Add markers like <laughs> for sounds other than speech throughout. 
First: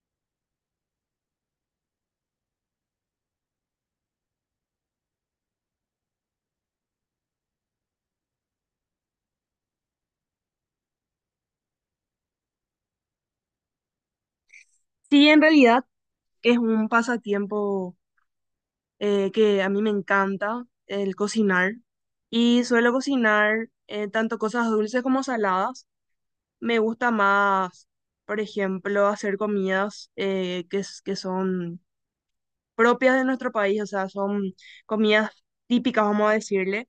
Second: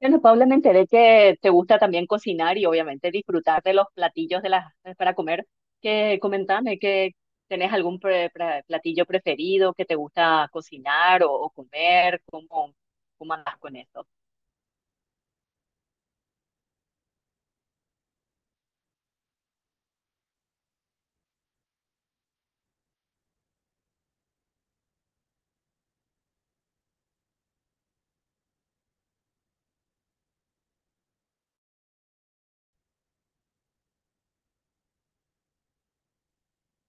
Bueno, Paula, me enteré que te gusta también cocinar y obviamente disfrutar de los platillos de las para comer. Que comentame que tenés algún platillo preferido que te gusta cocinar o comer, cómo andás con eso. Sí, en realidad es un pasatiempo que a mí me encanta, el cocinar. Y suelo cocinar tanto cosas dulces como saladas. Me gusta más, por ejemplo, hacer comidas que son propias de nuestro país, o sea, son comidas típicas, vamos a decirle.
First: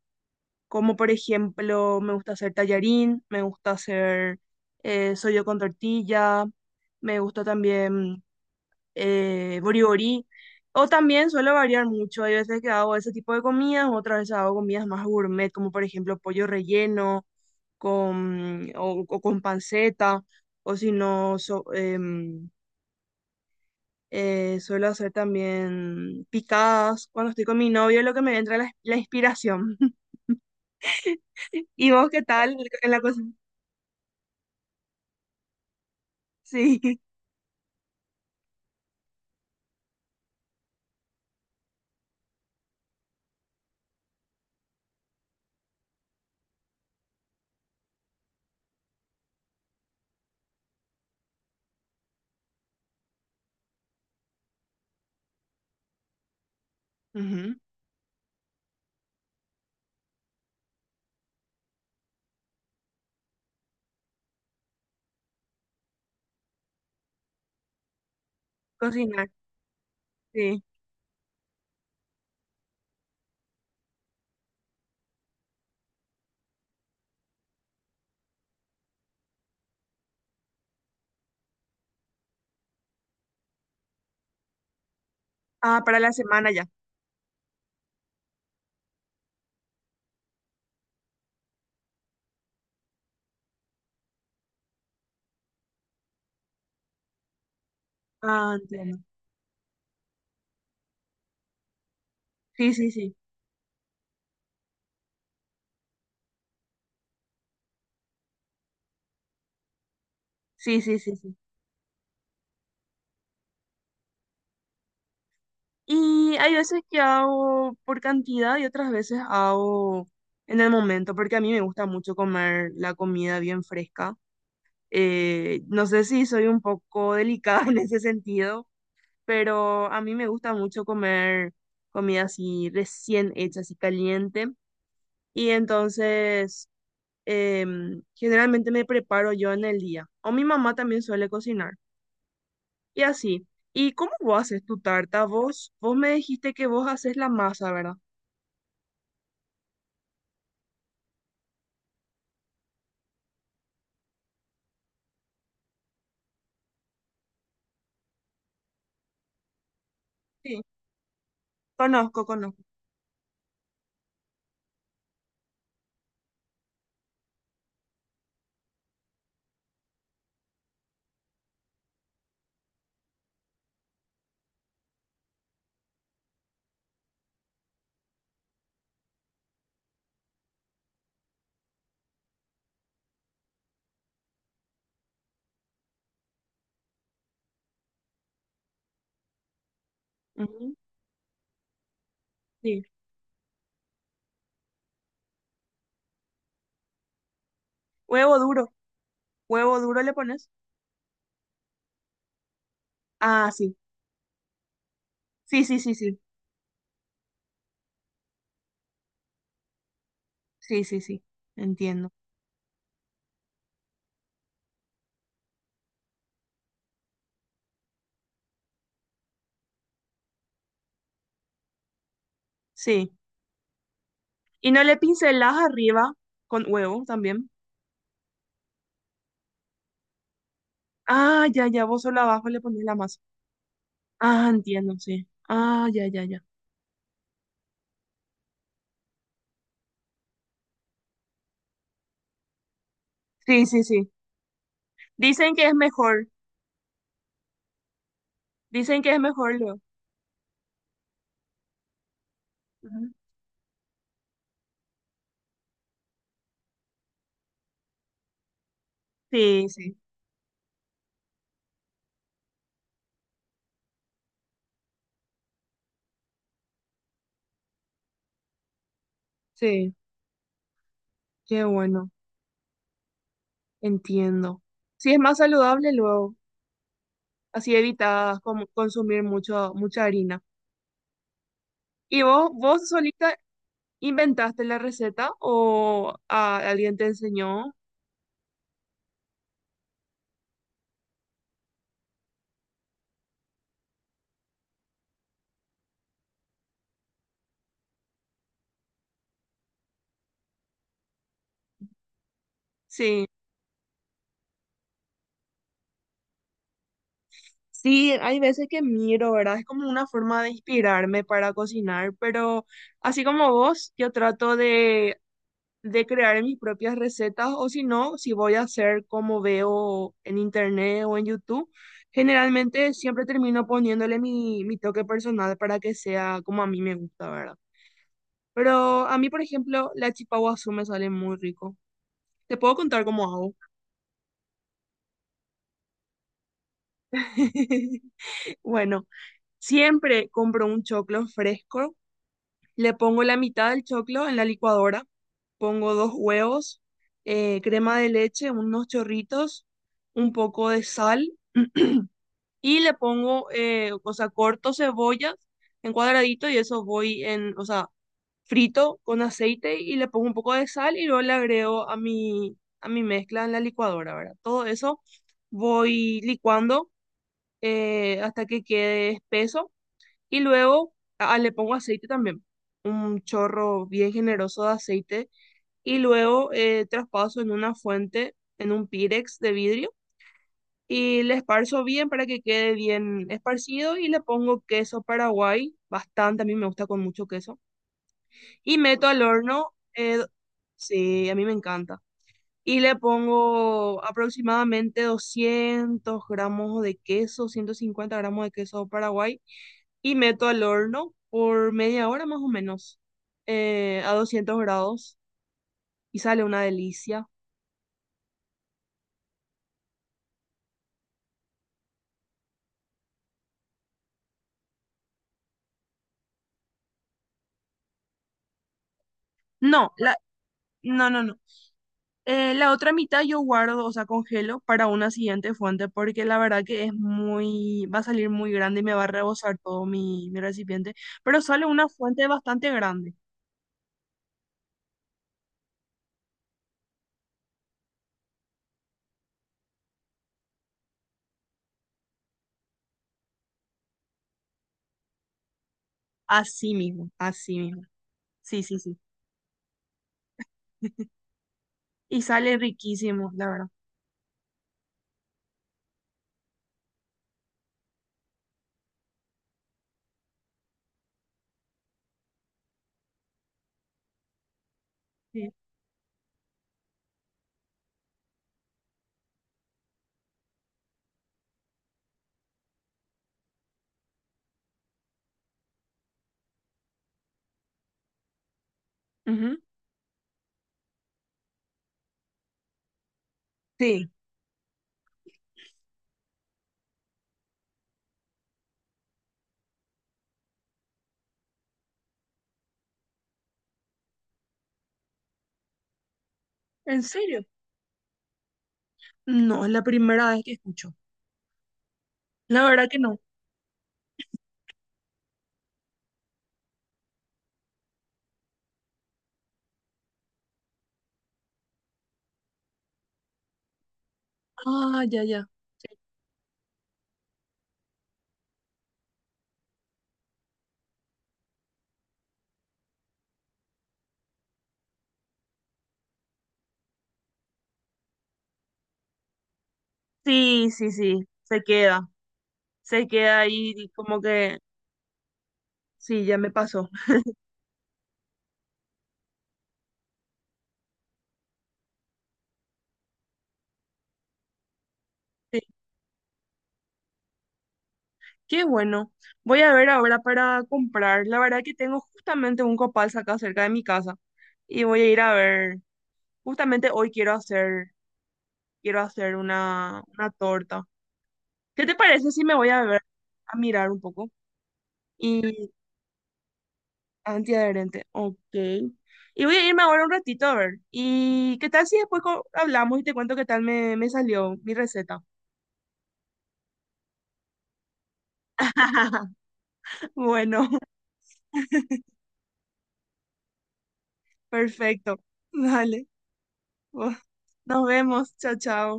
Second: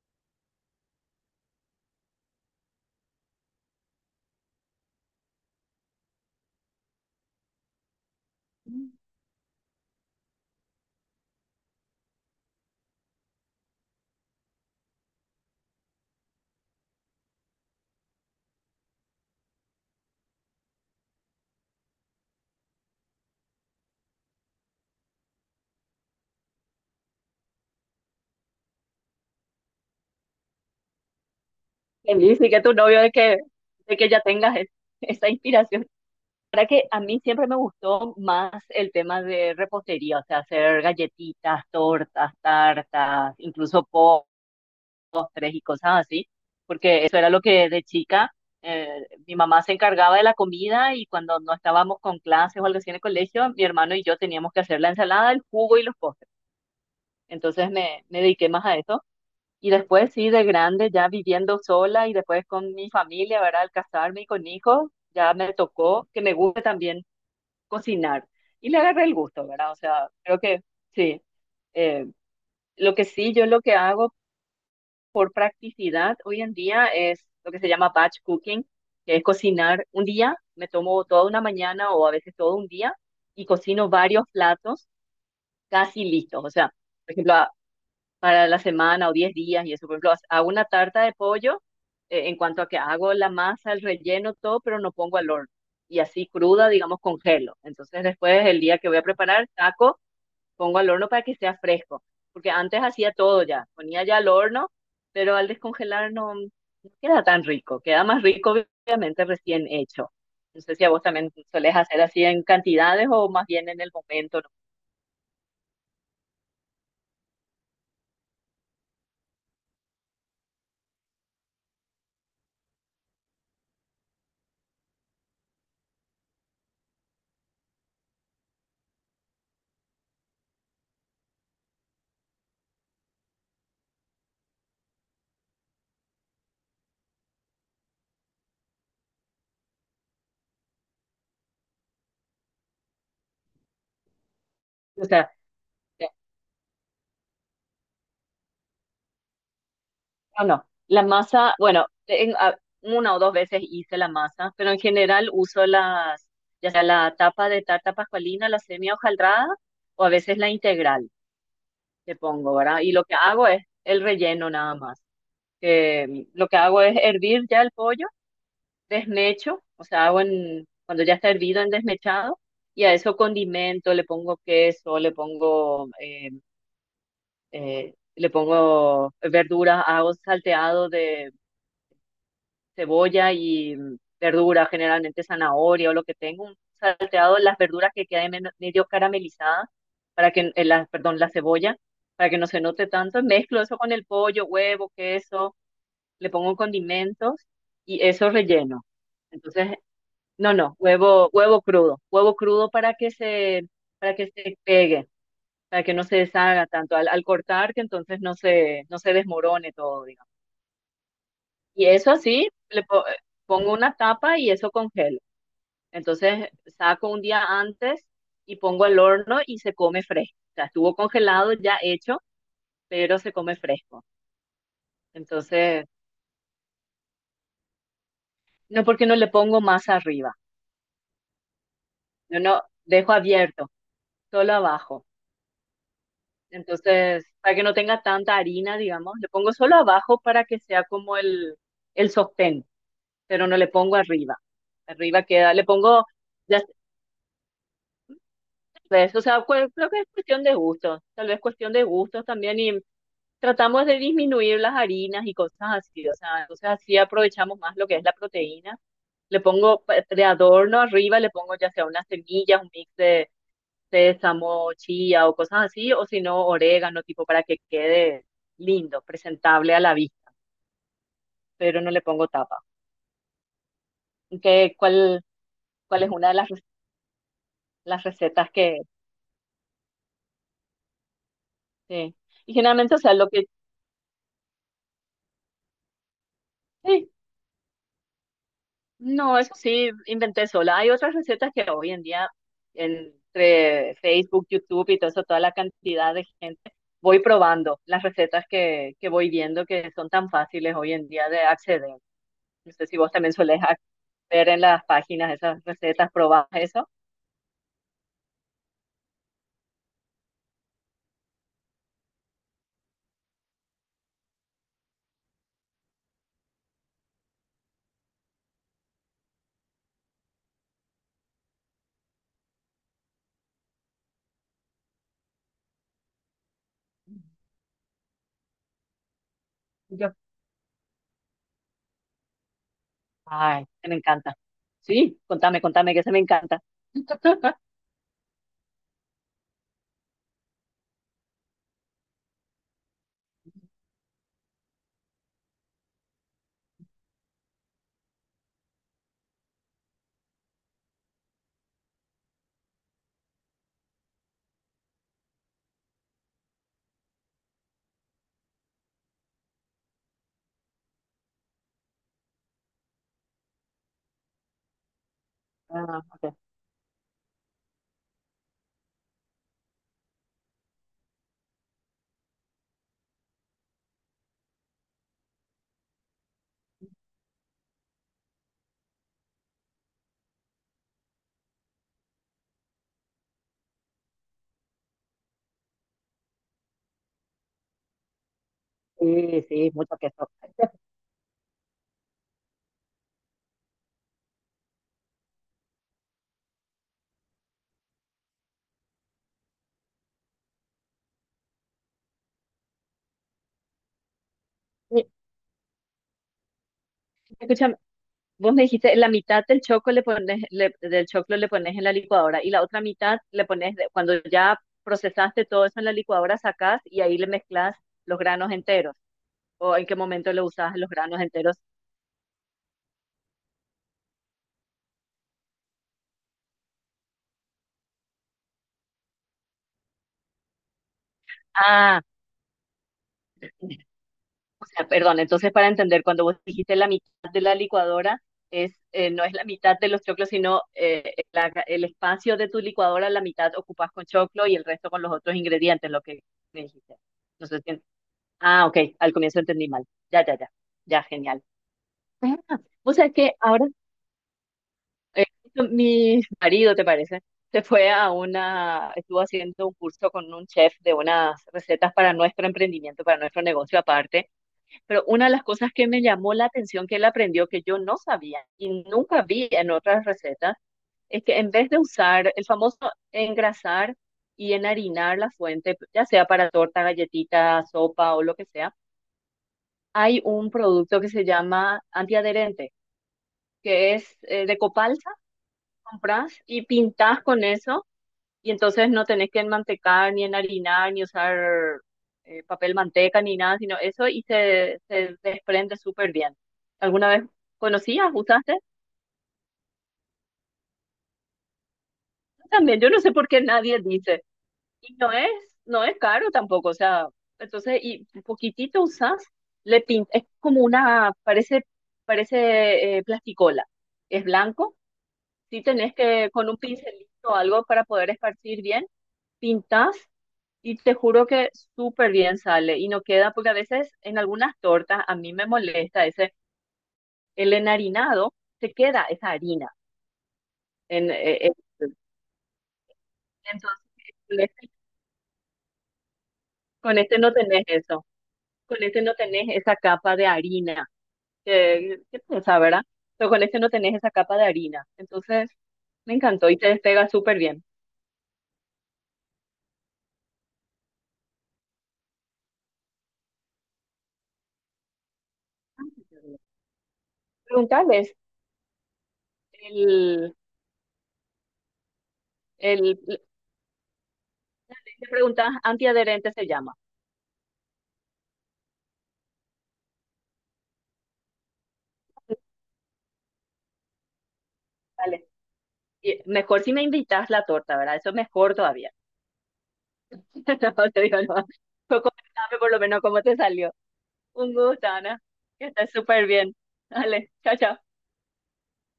Como por ejemplo, me gusta hacer tallarín, me gusta hacer sollo con tortilla, me gusta también boriborí. O también suelo variar mucho. Hay veces que hago ese tipo de comidas, otras veces hago comidas más gourmet, como por ejemplo pollo relleno con, o con panceta, o si no, suelo hacer también picadas. Cuando estoy con mi novio, lo que me entra la inspiración. <laughs> ¿Y vos Que qué dice tal que tu en la novio cocina? De que ya tengas esa inspiración. Para Sí, que a mí siempre me gustó más el tema de repostería, o sea, hacer galletitas, tortas, tartas, incluso tres y cosas así, porque eso era lo que de chica eh, mi mamá se encargaba de la comida y cuando no estábamos con clases o algo así en el colegio, mi hermano y yo teníamos que hacer la ensalada, el jugo y los postres. <laughs> ujú, Entonces me dediqué más a eso. Y después sí, de grande, ya viviendo sola y después con mi familia, ¿verdad? Al casarme y con hijos, ya me tocó que me guste también cocinar. Y le agarré el cocinar, gusto, ¿verdad? O sea, creo sí. que sí. Eh, lo que sí, yo lo que hago practicidad hoy en día es lo que se llama batch cooking, que es cocinar un día, me tomo toda una mañana o a veces todo un día y cocino varios platos Ah, para casi la listos. semana O ya. sea, por ejemplo, para la semana o 10 días y eso, por ejemplo, hago una tarta de pollo en cuanto a que hago la masa, el relleno, todo, pero no pongo al horno. Y así cruda, digamos, congelo. Entonces después Ah, el día que voy entiendo. a preparar, saco pongo al horno para que sea fresco, porque Sí, antes sí, hacía sí. todo ya, ponía ya al horno, pero al descongelar no queda tan rico, queda más rico obviamente recién hecho. No sé Sí, si a sí, vos sí, también sí. solés hacer así en cantidades o más bien en el momento, ¿no? Y hay veces que hago por cantidad y otras veces hago en el momento, porque a mí me gusta mucho comer la comida bien fresca. No sé si soy un poco delicada <laughs> en ese sentido, pero a mí me gusta mucho comer comida así recién hecha, así caliente. Y entonces generalmente me preparo yo en el día. O mi mamá también suele cocinar. Y así. ¿Y cómo vos haces tu O tarta? sea, Vos ya- me dijiste que vos haces la masa, ¿verdad? no, no. La masa, bueno, una o dos veces hice la masa, pero en general uso las, ya sea la tapa de tarta pascualina, la semia hojaldrada o a veces la Sí, integral, te pongo, conozco. ¿verdad? Y lo que hago es el relleno nada más. Que lo que hago es hervir ya el pollo, desmecho, o sea, hago en, cuando ya está hervido en desmechado, y a eso condimento, le pongo queso, le pongo verduras, hago salteado de cebolla y verdura, generalmente zanahoria o lo que tengo, un salteado las verduras que queden medio caramelizadas, para que, Ujú, la, perdón, la cebolla, para que no se sí. note tanto, mezclo eso con el pollo, huevo, queso le pongo condimentos y eso Huevo duro, relleno. Entonces, huevo duro le pones. no, no, huevo, huevo crudo Ah, sí. para que se pegue, Sí, sí, para sí, que no se sí. deshaga tanto al cortar, que entonces no se desmorone todo, digamos. Sí, sí, sí. Y Entiendo. eso así, pongo una tapa y eso congelo. Entonces, saco un día antes y pongo al horno y se come fresco. O sea, estuvo congelado, ya hecho, Sí. pero se come fresco. Y no le pincelas Entonces, arriba con huevo también. no porque no le pongo más arriba. Ah, ya, ya. Vos solo Yo abajo le no pones la dejo masa. abierto Ah, solo entiendo, abajo. sí. Ah, ya, ya, ya. Entonces, para que no tenga tanta harina, digamos, le pongo solo abajo para que sea como el sostén, pero no Sí, le sí, pongo sí. arriba. Arriba Dicen queda, le que es pongo, mejor. ya Dicen sé, que es o sea, mejor luego. creo que es cuestión de gustos, tal vez cuestión de gustos también y Ujú. tratamos de disminuir las harinas y cosas así, o sea, entonces así aprovechamos más lo que es la proteína. Le Sí, pongo sí. de adorno arriba, le pongo ya sea unas semillas, un mix sésamo, chía o cosas así, o si no, orégano, tipo para que quede lindo, presentable a la Sí. vista, Qué pero no le bueno. pongo tapa. Entiendo. ¿Qué, Sí, es más saludable cuál es una luego. de las, Así las evitas recetas como que, consumir mucho, mucha harina. sí? ¿Y Y vos generalmente, o sea, lo solita que, inventaste la receta o alguien te sí, enseñó? no, eso sí, inventé sola. Hay otras recetas que hoy en día, entre Facebook, YouTube y todo eso, toda la cantidad de gente, voy probando las recetas que voy viendo que son tan fáciles hoy en día de acceder. No sé si vos Sí. también sueles ver en las páginas esas recetas, probás eso. Sí, hay veces que miro, ¿verdad? Es como una forma de inspirarme para cocinar, pero así como vos, yo trato de crear mis propias recetas o si no, si voy a hacer como veo en internet o en YouTube, generalmente siempre termino poniéndole mi toque personal para que sea como a mí me gusta, ¿verdad? Pero a mí, por ejemplo, Y la yo, chipa guazú me sale muy rico. Te puedo contar cómo hago. ay, se me encanta. Sí, contame, contame que se me encanta. <laughs> <laughs> Bueno, siempre compro un choclo fresco, le pongo la mitad del choclo en la licuadora, pongo dos huevos, crema de leche, unos chorritos, un poco de sal y le pongo, o sea, corto cebollas en cuadradito y eso voy en, o sea, frito con aceite y le pongo un poco de sal y luego le agrego a a mi mezcla en la licuadora, ¿verdad? Todo eso Ah, voy ok. licuando hasta que quede espeso y luego ah, le pongo aceite también, un chorro bien generoso de aceite y luego traspaso en una fuente, en un pirex de vidrio y le esparzo bien para que quede bien esparcido y le pongo queso paraguay, bastante, a mí me gusta con mucho queso y meto al Sí, sí, horno, mucho queso. sí, a mí me encanta. Y le pongo aproximadamente 200 gramos de queso, 150 gramos de queso paraguay y meto al horno por media hora más o menos, a 200 Y, grados y sale una delicia. escúchame, vos me dijiste, la mitad del choco le pones, del choclo le pones en la licuadora y la otra mitad le pones, cuando ya procesaste todo eso en la licuadora, sacás y ahí le mezclas los granos enteros. ¿O en No, qué momento le usás los no, granos no, no. enteros? La otra mitad yo guardo, o sea, congelo para una siguiente fuente porque la verdad que es muy, va a salir muy grande y me va a rebosar todo mi recipiente, pero sale una Ah, fuente bastante grande. o sea, perdón, entonces para entender, cuando vos dijiste la mitad de la licuadora, es, no es la mitad de los choclos, sino el espacio de tu licuadora, la mitad ocupas con choclo y el resto con los otros ingredientes, lo que me Así dijiste. mismo, No así sé si- mismo. Sí, Ah, ok, sí, sí. al comienzo entendí mal. Ya, ya, ya, ya, <laughs> genial. Y sale Ah, o sea riquísimo, que la verdad. ahora eh, mi <laughs> marido, ¿te parece? Se fue a una, estuvo haciendo un curso con un chef de unas recetas para nuestro emprendimiento, para nuestro negocio aparte. Pero una de las Sí. cosas que me llamó la atención que él aprendió que yo no sabía y nunca vi en otras recetas es que en vez de usar el famoso engrasar y enharinar la fuente, ya sea para torta, galletita, sopa o lo que sea, Ujú. hay un producto que se llama antiadherente, que Sí. es de copalsa, compras y pintas con eso y entonces no tenés que enmantecar, ni enharinar, ni usar papel manteca, ni nada, sino eso y se desprende súper bien. ¿En ¿Alguna vez serio? conocías, usaste? No, es la primera vez que escucho. La También, verdad yo que no sé no. por qué nadie dice. Y no es caro tampoco, o sea, entonces, y un poquitito usas le pintas, es como una, parece, parece plasticola. Es blanco, Ah, ya, ya. si tenés que, con un pincelito o algo para poder esparcir bien, pintas. Y te juro que súper bien sale y no queda, porque a veces en algunas tortas a mí me molesta ese, el enharinado, se queda esa harina. Sí, sí, En, sí, eh, eh, se queda ahí entonces, y como con que este, sí, ya me pasó. con este no tenés eso, con este no tenés esa capa de harina, que pesa, ¿verdad? Pero con este no tenés esa capa de harina. Entonces, Sí, me encantó y te despega súper bien. qué bueno. Voy a ver ahora para comprar. La verdad que tengo justamente un copal acá cerca de mi casa y voy a ir a ver. Justamente hoy Preguntarles, quiero hacer una el, torta. ¿Qué te parece si me voy a el, ver a mirar un poco? le preguntas Y antiadherente se llama. antiadherente, ok. Y voy a irme ahora un ratito a ver. ¿Y qué tal si después hablamos y te cuento qué tal me salió mi receta? Vale. Y mejor si me invitas la torta, ¿verdad? Eso es mejor todavía. <laughs> <laughs> Bueno, No, te digo, no. Pero <laughs> comentame por lo menos cómo te salió. Un gusto, perfecto. Ana. Que estés Dale. súper bien. Buah. Dale, chao, chao. Nos vemos. Chao, chao.